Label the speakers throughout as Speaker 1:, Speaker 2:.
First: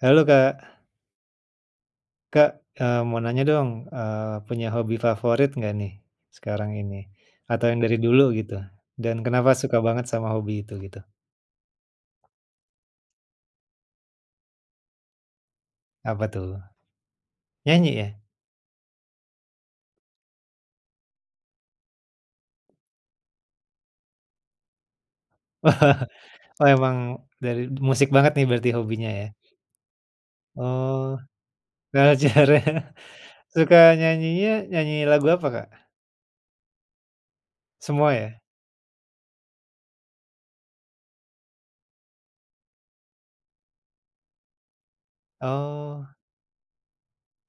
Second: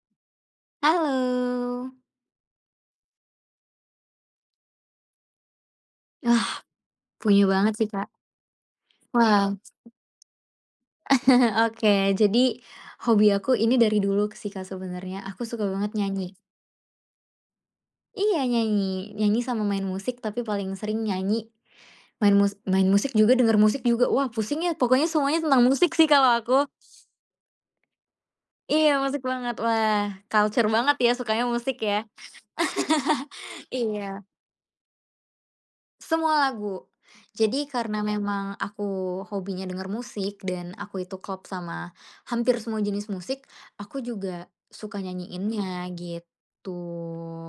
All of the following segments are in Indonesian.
Speaker 1: Halo Kak.
Speaker 2: Halo!
Speaker 1: Kak, eee, mau nanya dong. Eee, punya hobi favorit nggak nih,
Speaker 2: Ah.
Speaker 1: sekarang ini?
Speaker 2: Punya
Speaker 1: Atau
Speaker 2: banget
Speaker 1: yang
Speaker 2: sih,
Speaker 1: dari
Speaker 2: Kak.
Speaker 1: dulu, gitu. Dan, kenapa
Speaker 2: Wow, s
Speaker 1: suka banget sama hobi itu? Gitu.
Speaker 2: Oke. Jadi, hobi aku ini dari dulu sih, Kak. Sebenarnya aku suka banget
Speaker 1: Apa
Speaker 2: nyanyi.
Speaker 1: tuh? Nyanyi ya?
Speaker 2: Iya, nyanyi. Nyanyi sama main musik, tapi paling sering nyanyi. Main mus main musik juga, denger musik juga. Wah, pusing ya, pokoknya semuanya tentang musik sih, kalau aku.
Speaker 1: Emang dari musik banget nih, berarti
Speaker 2: Iya,
Speaker 1: hobinya,
Speaker 2: musik
Speaker 1: ya?
Speaker 2: banget. Wah kultur banget, ya,
Speaker 1: Oh,
Speaker 2: sukanya musik, ya.
Speaker 1: kultur ya. Suka
Speaker 2: Iya.
Speaker 1: nyanyinya, nyanyi lagu apa, Kak?
Speaker 2: Semua lagu. Jadi karena
Speaker 1: Semua, ya?
Speaker 2: memang aku hobinya denger musik, dan aku itu klop sama hampir semua jenis musik, aku juga suka nyanyiinnya,
Speaker 1: Oh.
Speaker 2: gitu.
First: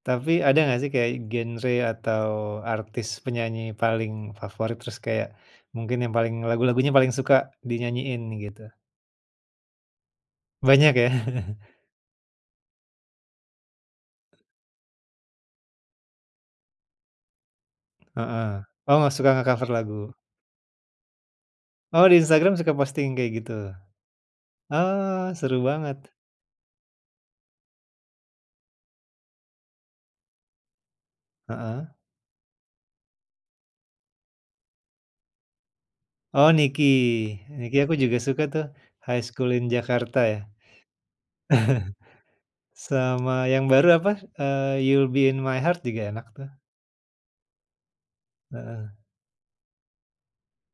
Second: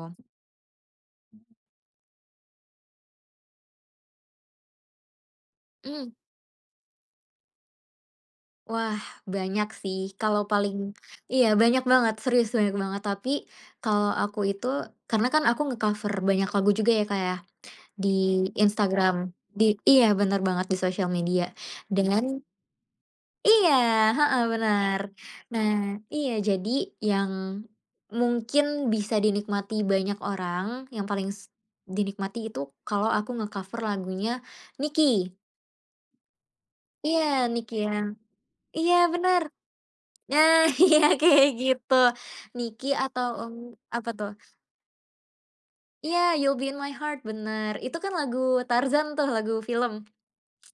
Speaker 1: Tapi ada nggak, sih kayak genre atau artis penyanyi paling favorit, terus kayak mungkin yang
Speaker 2: Mmm.
Speaker 1: paling lagu-lagunya paling suka, dinyanyiin, gitu?
Speaker 2: Wah. Banyak sih. Kalau
Speaker 1: Banyak,
Speaker 2: paling
Speaker 1: ya?
Speaker 2: iya, banyak banget, serius, banyak banget. Tapi, kalau aku itu karena kan aku ngekaver banyak lagu juga ya Kak, ya. Di
Speaker 1: Heeh. Oh
Speaker 2: Instagram.
Speaker 1: suka
Speaker 2: Di
Speaker 1: ngekover
Speaker 2: Iya
Speaker 1: lagu.
Speaker 2: bener banget di sosial media,
Speaker 1: Oh, di
Speaker 2: dengan
Speaker 1: Instagram suka posting kayak gitu.
Speaker 2: iya! Heeh, bener.
Speaker 1: Ah! seru
Speaker 2: Nah,
Speaker 1: banget.
Speaker 2: iya jadi, yang mungkin bisa dinikmati banyak orang, yang paling s
Speaker 1: Heeh?
Speaker 2: dinikmati itu, kalau aku ngekaver lagunya Niki.
Speaker 1: Oh Niki.
Speaker 2: Iya. Niki,
Speaker 1: Niki
Speaker 2: ya.
Speaker 1: aku juga suka tuh,
Speaker 2: Iya,
Speaker 1: "High
Speaker 2: bener.
Speaker 1: School in Jakarta" ya.
Speaker 2: Nah, iya kayak gitu. Niki atau
Speaker 1: Sama
Speaker 2: ng
Speaker 1: yang baru,
Speaker 2: apa
Speaker 1: apa,
Speaker 2: tuh?
Speaker 1: eee, "You'll Be In My Heart" juga
Speaker 2: Iya.
Speaker 1: enak, tuh.
Speaker 2: "You'll Be In My Heart" bener. Itu kan lagu
Speaker 1: Heeh.
Speaker 2: Tarzan tuh, lagu film.